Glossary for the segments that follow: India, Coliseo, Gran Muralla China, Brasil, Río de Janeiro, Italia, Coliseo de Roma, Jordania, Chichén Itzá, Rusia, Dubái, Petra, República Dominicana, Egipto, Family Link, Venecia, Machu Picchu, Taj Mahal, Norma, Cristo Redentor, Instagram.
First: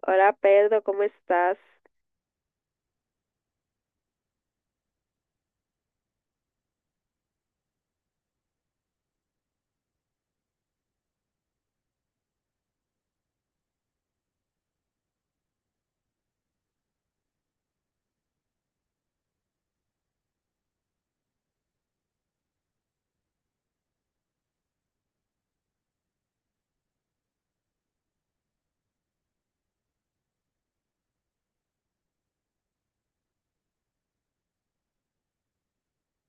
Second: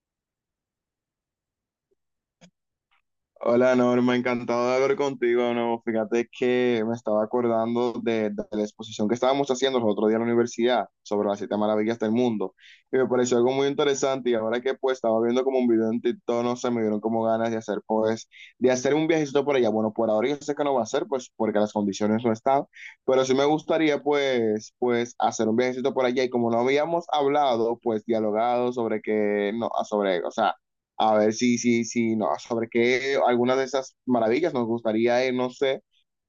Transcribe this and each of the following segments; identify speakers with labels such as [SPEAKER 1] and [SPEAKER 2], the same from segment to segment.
[SPEAKER 1] Hola Pedro, ¿cómo estás?
[SPEAKER 2] Hola Norma, encantado de hablar contigo de nuevo. Fíjate que me estaba acordando de la exposición que estábamos haciendo el otro día en la universidad sobre las siete maravillas del mundo, y me pareció algo muy interesante. Y ahora que pues estaba viendo como un video en TikTok, no sé, me dieron como ganas de hacer un viajecito por allá. Bueno, por ahora yo sé que no va a ser pues porque las condiciones no están, pero sí me gustaría pues hacer un viajecito por allá. Y como no habíamos hablado pues dialogado sobre que, no, sobre, o sea, a ver si nos sobre qué algunas de esas maravillas nos gustaría, no sé,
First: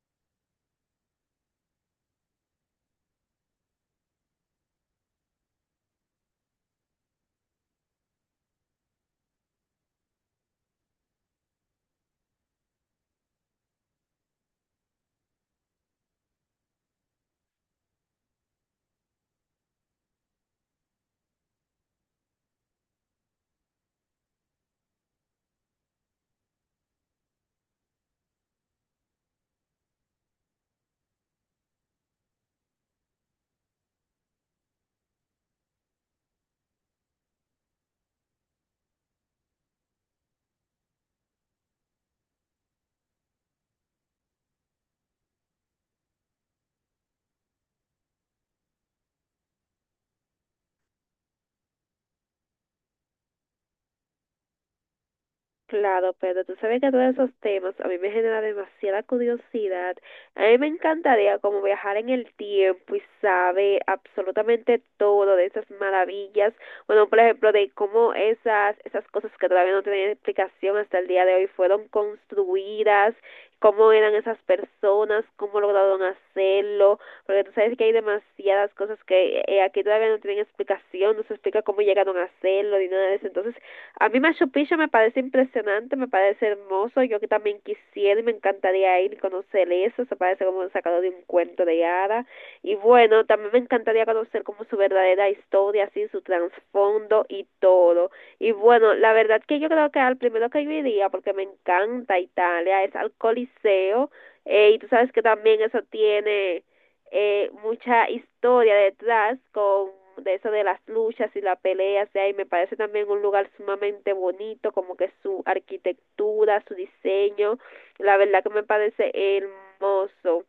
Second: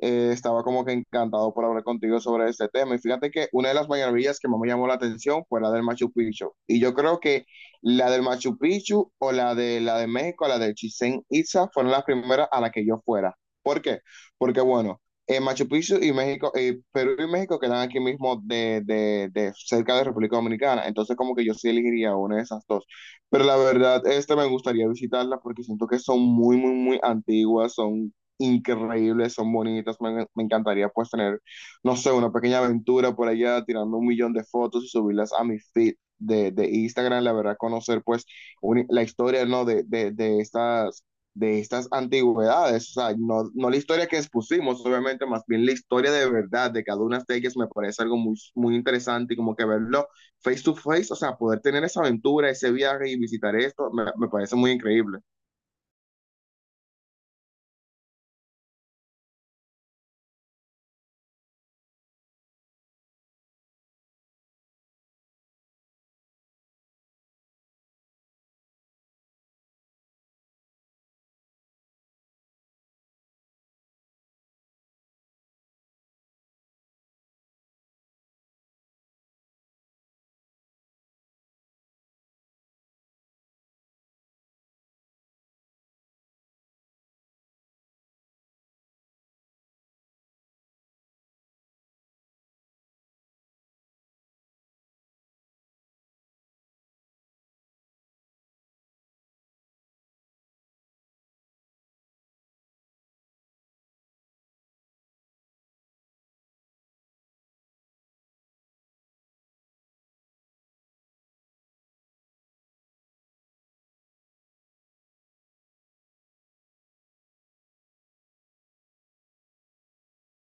[SPEAKER 2] estaba como que encantado por hablar contigo sobre este tema. Y fíjate que una de las maravillas que más me llamó la atención fue la del Machu Picchu. Y yo creo que la del Machu Picchu, o la de México, la de Chichén Itzá, fueron las primeras a las que yo fuera. ¿Por qué? Porque bueno, Machu Picchu y México, Perú y México quedan aquí mismo de cerca de República Dominicana. Entonces como que yo sí elegiría una de esas dos. Pero la verdad, este me gustaría visitarla porque siento que son muy, muy, muy antiguas, son increíbles, son bonitas. Me encantaría pues tener, no sé, una pequeña aventura por allá, tirando un millón de fotos y subirlas a mi feed de Instagram. La verdad, conocer pues la historia, ¿no? De estas antigüedades. O sea, no, no la historia que expusimos, obviamente, más bien la historia de verdad de cada una de ellas me parece algo muy, muy interesante, y como que verlo face to face, o sea, poder tener esa aventura, ese viaje y visitar esto, me parece muy increíble.
[SPEAKER 1] Claro, pero tú sabes que todos esos temas a mí me genera demasiada curiosidad. A mí me encantaría como viajar en el tiempo y saber absolutamente todo de esas maravillas. Bueno, por ejemplo, de cómo esas cosas que todavía no tienen explicación hasta el día de hoy fueron construidas, cómo eran esas personas, cómo lograron hacerlo. Porque tú sabes que hay demasiadas cosas que aquí todavía no tienen explicación, no se explica cómo llegaron a hacerlo ni nada de eso. Entonces, a mí Machu Picchu me parece impresionante, me parece hermoso. Yo que también quisiera y me encantaría ir y conocer eso. Se parece como sacado de un cuento de hadas. Y bueno, también me encantaría conocer como su verdadera historia, así su trasfondo y todo. Y bueno, la verdad que yo creo que al primero que yo iría, porque me encanta Italia, es al Coliseo. Y tú sabes que también eso tiene mucha historia detrás con de eso de las luchas y las peleas de ahí, me parece también un lugar sumamente bonito, como que su arquitectura, su diseño, la verdad que me parece hermoso.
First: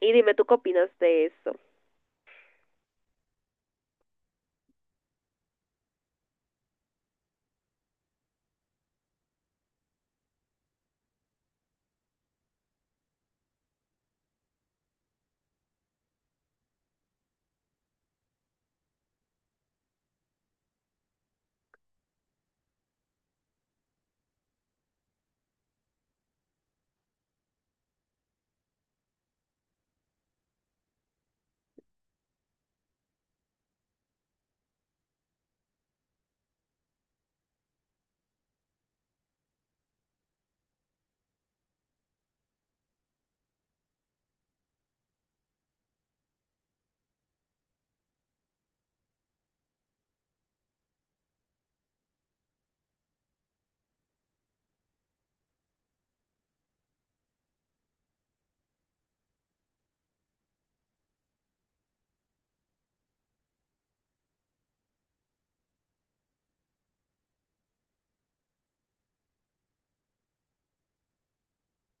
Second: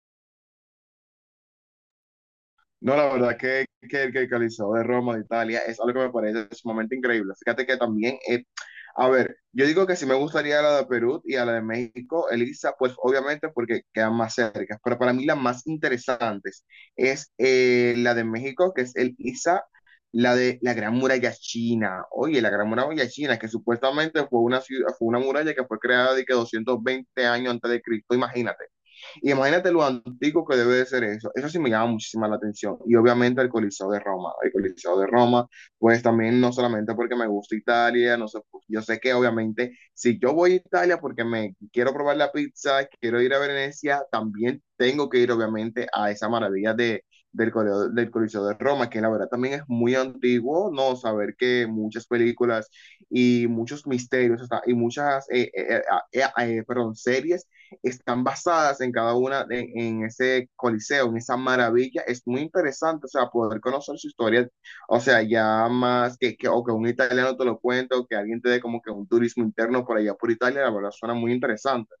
[SPEAKER 1] Y dime tú qué opinas de eso.
[SPEAKER 2] No, la verdad que el Coliseo de Roma, de Italia, es algo que me parece sumamente increíble. Fíjate que también, a ver, yo digo que sí me gustaría la de Perú y a la de México, Elisa, pues obviamente porque quedan más cerca, pero para mí las más interesantes es la de México, que es el ISA, la de la Gran Muralla China. Oye, la Gran Muralla China, que supuestamente fue una muralla que fue creada de que 220 años antes de Cristo, imagínate. Y imagínate lo antiguo que debe de ser eso. Eso sí me llama muchísima la atención. Y obviamente el Coliseo de Roma. El Coliseo de Roma, pues también, no solamente porque me gusta Italia, no sé, pues, yo sé que obviamente si yo voy a Italia porque me quiero probar la pizza, quiero ir a Venecia, también tengo que ir obviamente a esa maravilla del Coliseo de Roma, que la verdad también es muy antiguo, ¿no? Saber que muchas películas y muchos misterios, o sea, y muchas, eh, eh, perdón, series están basadas en cada una, ese coliseo, en esa maravilla. Es muy interesante, o sea, poder conocer su historia, o sea, ya más que un italiano te lo cuente, o que alguien te dé como que un turismo interno por allá por Italia. La verdad suena muy interesante.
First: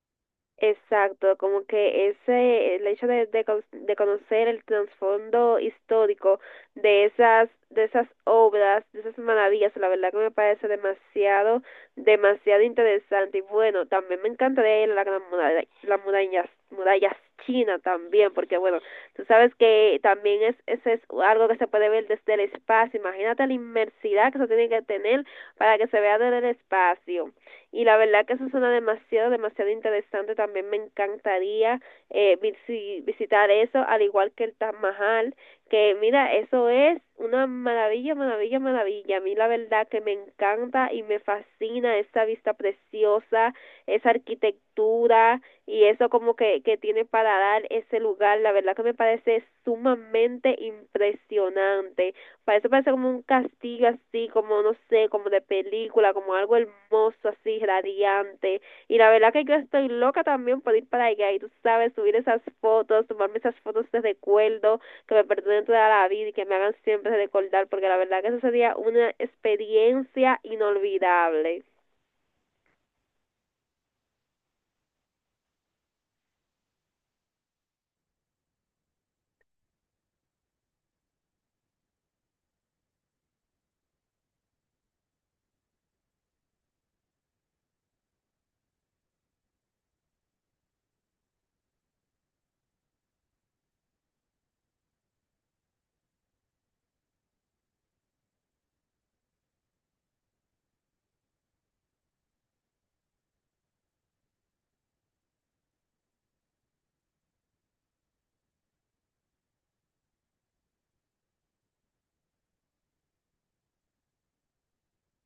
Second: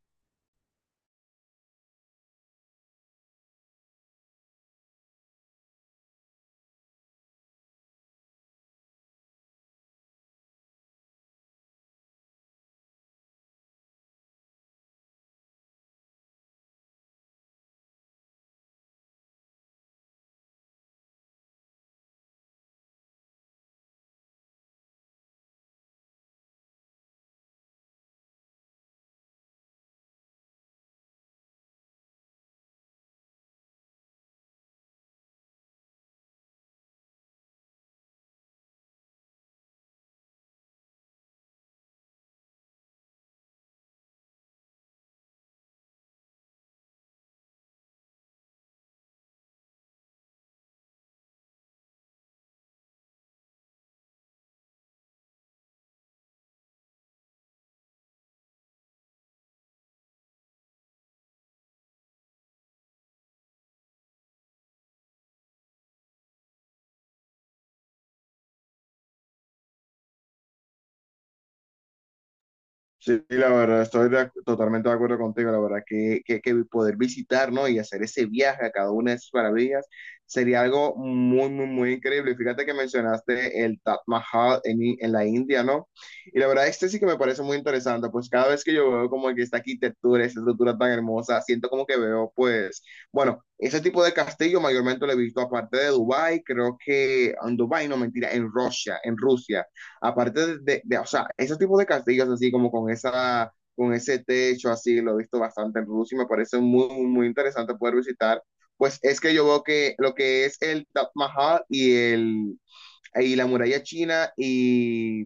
[SPEAKER 1] Exacto, como que ese, el hecho de, de conocer el trasfondo histórico de esas obras, de esas maravillas, la verdad que me parece demasiado, demasiado interesante. Y bueno, también me encantaría ir a la gran muralla, la muralla china también, porque bueno, tú sabes que también es, ese es algo que se puede ver desde el espacio. Imagínate la inmersidad que se tiene que tener para que se vea desde el espacio, y la verdad que eso suena demasiado, demasiado interesante. También me encantaría, visitar eso, al igual que el Taj Mahal, que mira, eso es una maravilla. A mí la verdad que me encanta y me fascina esa vista preciosa, esa arquitectura y eso como que tiene para dar ese lugar. La verdad que me parece sumamente impresionante. Parece como un castigo así, como no sé, como de película, como algo hermoso así, radiante. Y la verdad que yo estoy loca también por ir para allá y tú sabes, subir esas fotos, tomarme esas fotos de recuerdo que me pertenecen toda la vida y que me hagan siempre recordar, porque la verdad que eso sería una experiencia inolvidable.
[SPEAKER 2] Sí, sí, la verdad, estoy totalmente de acuerdo contigo. La verdad que poder visitar, ¿no? Y hacer ese viaje a cada una de esas maravillas sería algo muy, muy, muy increíble. Fíjate que mencionaste el Taj Mahal en la India, ¿no? Y la verdad, este sí que me parece muy interesante, pues cada vez que yo veo como que esta arquitectura, esta estructura tan hermosa, siento como que veo, pues, bueno, ese tipo de castillo mayormente lo he visto aparte de Dubái, creo que en Dubái, no, mentira, en Rusia, en Rusia. Aparte o sea, ese tipo de castillos así como con esa, con ese techo así, lo he visto bastante en Rusia y me parece muy, muy, muy interesante poder visitar. Pues es que yo veo que lo que es el Taj Mahal y la muralla china y,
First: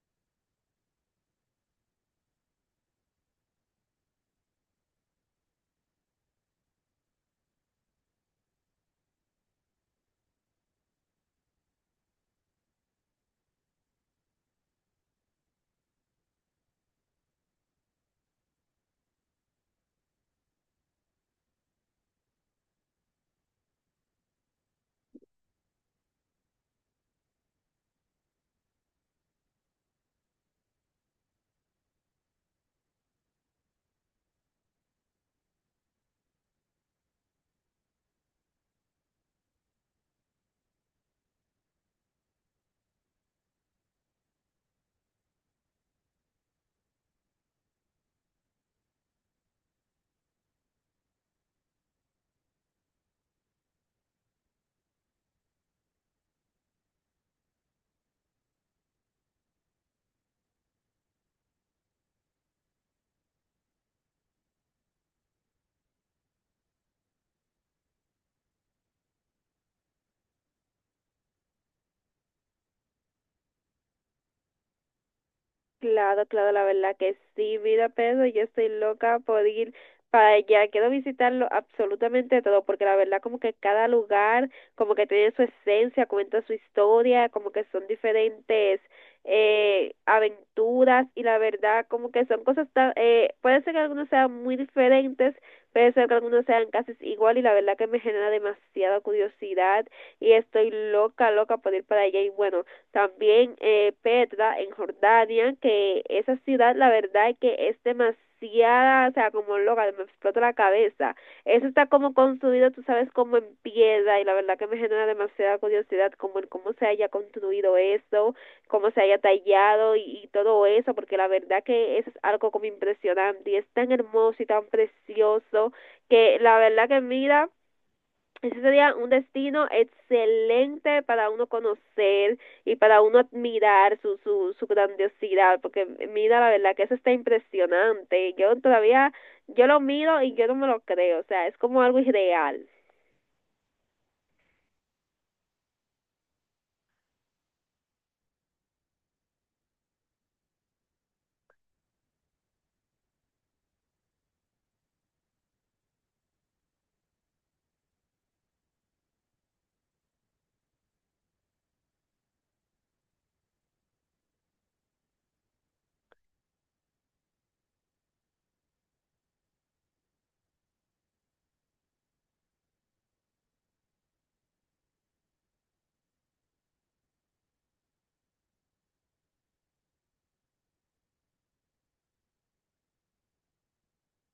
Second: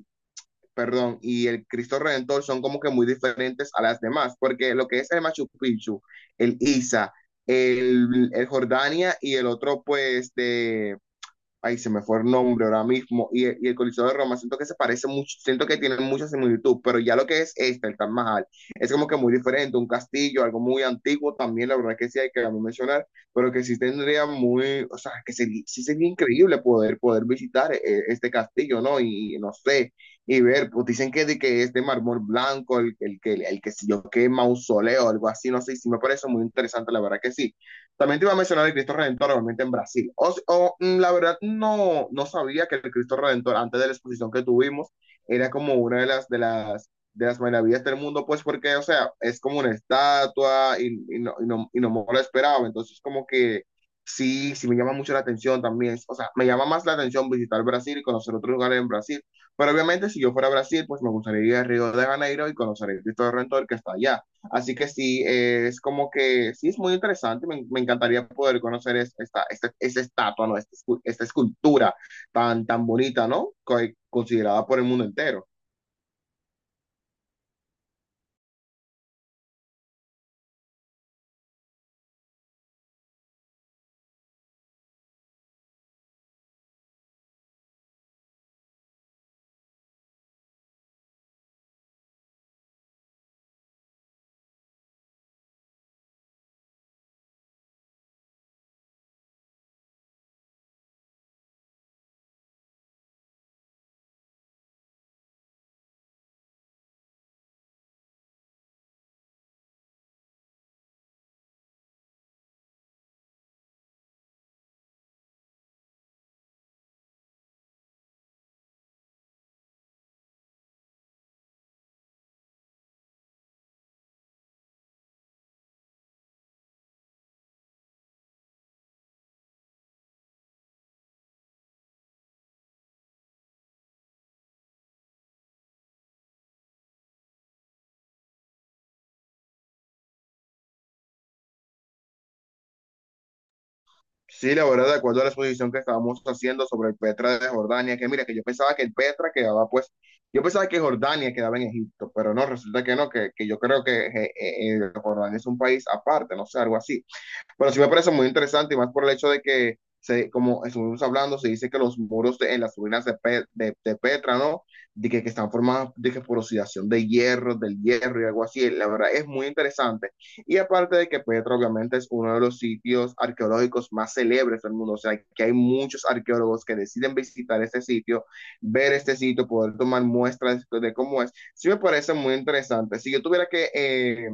[SPEAKER 2] perdón, y el Cristo Redentor son como que muy diferentes a las demás, porque lo que es el Machu Picchu, el Isa, el Jordania y el otro pues de, ahí se me fue el nombre ahora mismo, y el Coliseo de Roma, siento que se parece mucho, siento que tienen mucha similitud. Pero ya lo que es este, el Taj Mahal, es como que muy diferente, un castillo, algo muy antiguo también, la verdad que sí hay que mencionar, pero que sí tendría muy, o sea, que sería, sí sería increíble poder visitar este castillo, ¿no? Y, no sé, y ver, pues dicen que de que es de mármol blanco, que el que si yo que mausoleo, algo así, no sé. Y sí me parece muy interesante, la verdad que sí. También te iba a mencionar el Cristo Redentor, obviamente en Brasil. La verdad, no, no sabía que el Cristo Redentor, antes de la exposición que tuvimos, era como una de las, maravillas del mundo, pues porque, o sea, es como una estatua y no, y, no, y no me lo esperaba. Entonces, como que sí, sí me llama mucho la atención también. O sea, me llama más la atención visitar Brasil y conocer otros lugares en Brasil. Pero obviamente, si yo fuera a Brasil, pues me gustaría ir a Río de Janeiro y conocer el Cristo Redentor que está allá. Así que sí, es como que sí, es muy interesante. Me encantaría poder conocer esta estatua, ¿no? Esta escultura tan, tan bonita, ¿no? Considerada por el mundo entero.
[SPEAKER 1] Claro, claro, la verdad que sí, vida Pedro, yo estoy loca por ir para allá. Quiero visitarlo absolutamente todo, porque la verdad como que cada lugar como que tiene su esencia, cuenta su historia, como que son diferentes aventuras, y la verdad como que son cosas tan, puede ser que algunos sean muy diferentes, puede ser que algunos sean casi igual, y la verdad que me genera demasiada curiosidad y estoy loca, loca por ir para allá. Y bueno, también Petra en Jordania, que esa ciudad la verdad es que es demasiada, o sea, como loca, me explota la cabeza. Eso está como construido, tú sabes, como en piedra, y la verdad que me genera demasiada curiosidad como en cómo se haya construido eso, cómo se haya tallado y todo eso, porque la verdad que eso es algo como impresionante y es tan hermoso y tan precioso que la verdad que mira, ese sería un destino excelente para uno conocer y para uno admirar su grandiosidad, porque mira, la verdad que eso está impresionante. Yo todavía, yo lo miro y yo no me lo creo, o sea, es como algo irreal.
[SPEAKER 2] Sí, la verdad, de acuerdo a la exposición que estábamos haciendo sobre el Petra de Jordania, que mira, que yo pensaba que el Petra quedaba, pues, yo pensaba que Jordania quedaba en Egipto, pero no, resulta que no, que yo creo que Jordania es un país aparte, no sé, algo así. Bueno, sí me parece muy interesante, y más por el hecho de que, se, como estuvimos hablando, se dice que los muros en las ruinas de Petra, ¿no? De que están formados de que por oxidación de hierro, del hierro y algo así. La verdad es muy interesante. Y aparte de que Petra obviamente es uno de los sitios arqueológicos más célebres del mundo, o sea, que hay muchos arqueólogos que deciden visitar este sitio, ver este sitio, poder tomar muestras de cómo es. Sí me parece muy interesante. Si yo tuviera que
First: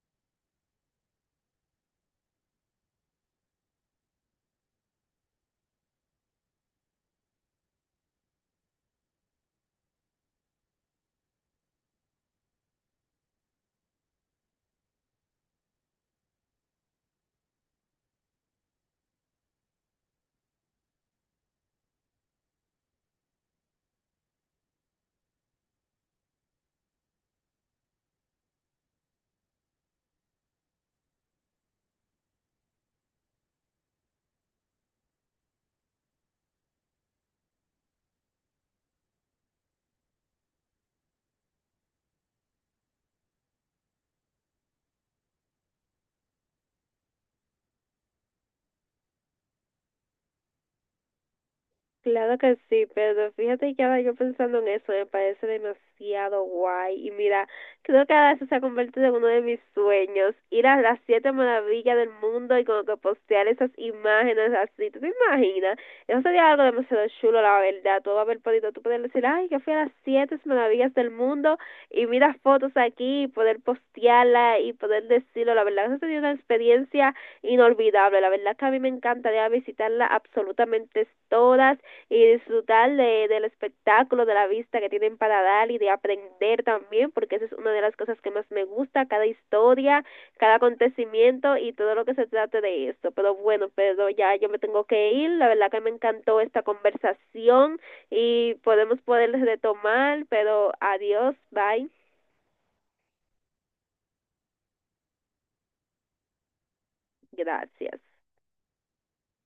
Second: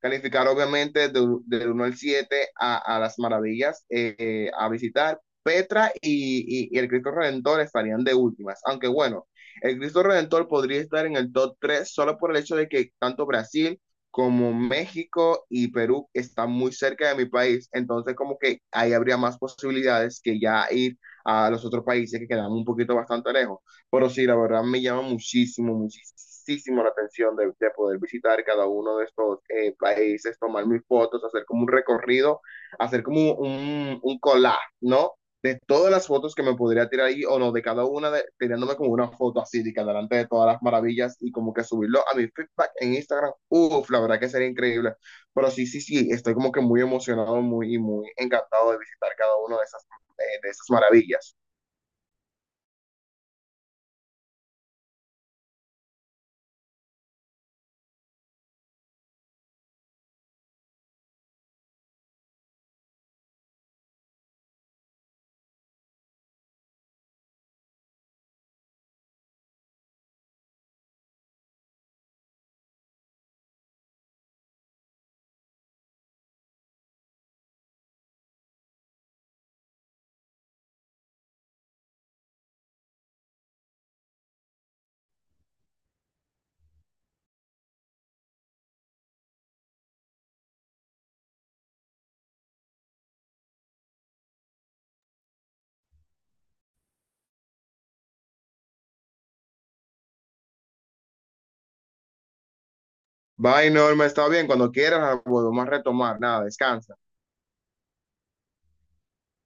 [SPEAKER 2] calificar obviamente del uno al 7 a las maravillas a visitar. Petra y, y el Cristo Redentor estarían de últimas, aunque bueno, el Cristo Redentor podría estar en el top tres, solo por el hecho de que tanto Brasil como México y Perú están muy cerca de mi país, entonces como que ahí habría más posibilidades que ya ir a los otros países que quedan un poquito bastante lejos. Pero sí, la verdad, me llama muchísimo, muchísimo la atención de poder visitar cada uno de estos países, tomar mis fotos, hacer como un recorrido, hacer como un collage, ¿no? De todas las fotos que me podría tirar ahí o no, de cada una, tirándome como una foto así, de que delante de todas las maravillas y como que subirlo a mi feedback en Instagram. Uf, la verdad que sería increíble. Pero sí, sí, sí, estoy como que muy emocionado, y muy encantado de visitar cada una de esas maravillas.
[SPEAKER 1] Claro que sí, pero fíjate que ahora yo pensando en eso me parece demasiado guay. Y mira, creo que ahora eso se ha convertido en uno de mis sueños, ir a las siete maravillas del mundo y como que postear esas imágenes así. ¿Tú te imaginas? Eso sería algo demasiado chulo, la verdad. Tú vas a ver podito, tú puedes decir, ay, que fui a las siete maravillas del mundo y mira fotos aquí y poder postearla y poder decirlo. La verdad, eso sería una experiencia inolvidable. La verdad que a mí me encantaría visitarla absolutamente todas y disfrutar de, del espectáculo, de la vista que tienen para dar y de aprender también, porque esa es una de las cosas que más me gusta, cada historia, cada acontecimiento y todo lo que se trate de esto. Pero bueno, pero ya yo me tengo que ir, la verdad que me encantó esta conversación y podemos poder retomar, pero adiós, bye,
[SPEAKER 2] Bye, Norma, está bien. Cuando quieras, volvemos a retomar. Nada, descansa.
[SPEAKER 1] gracias.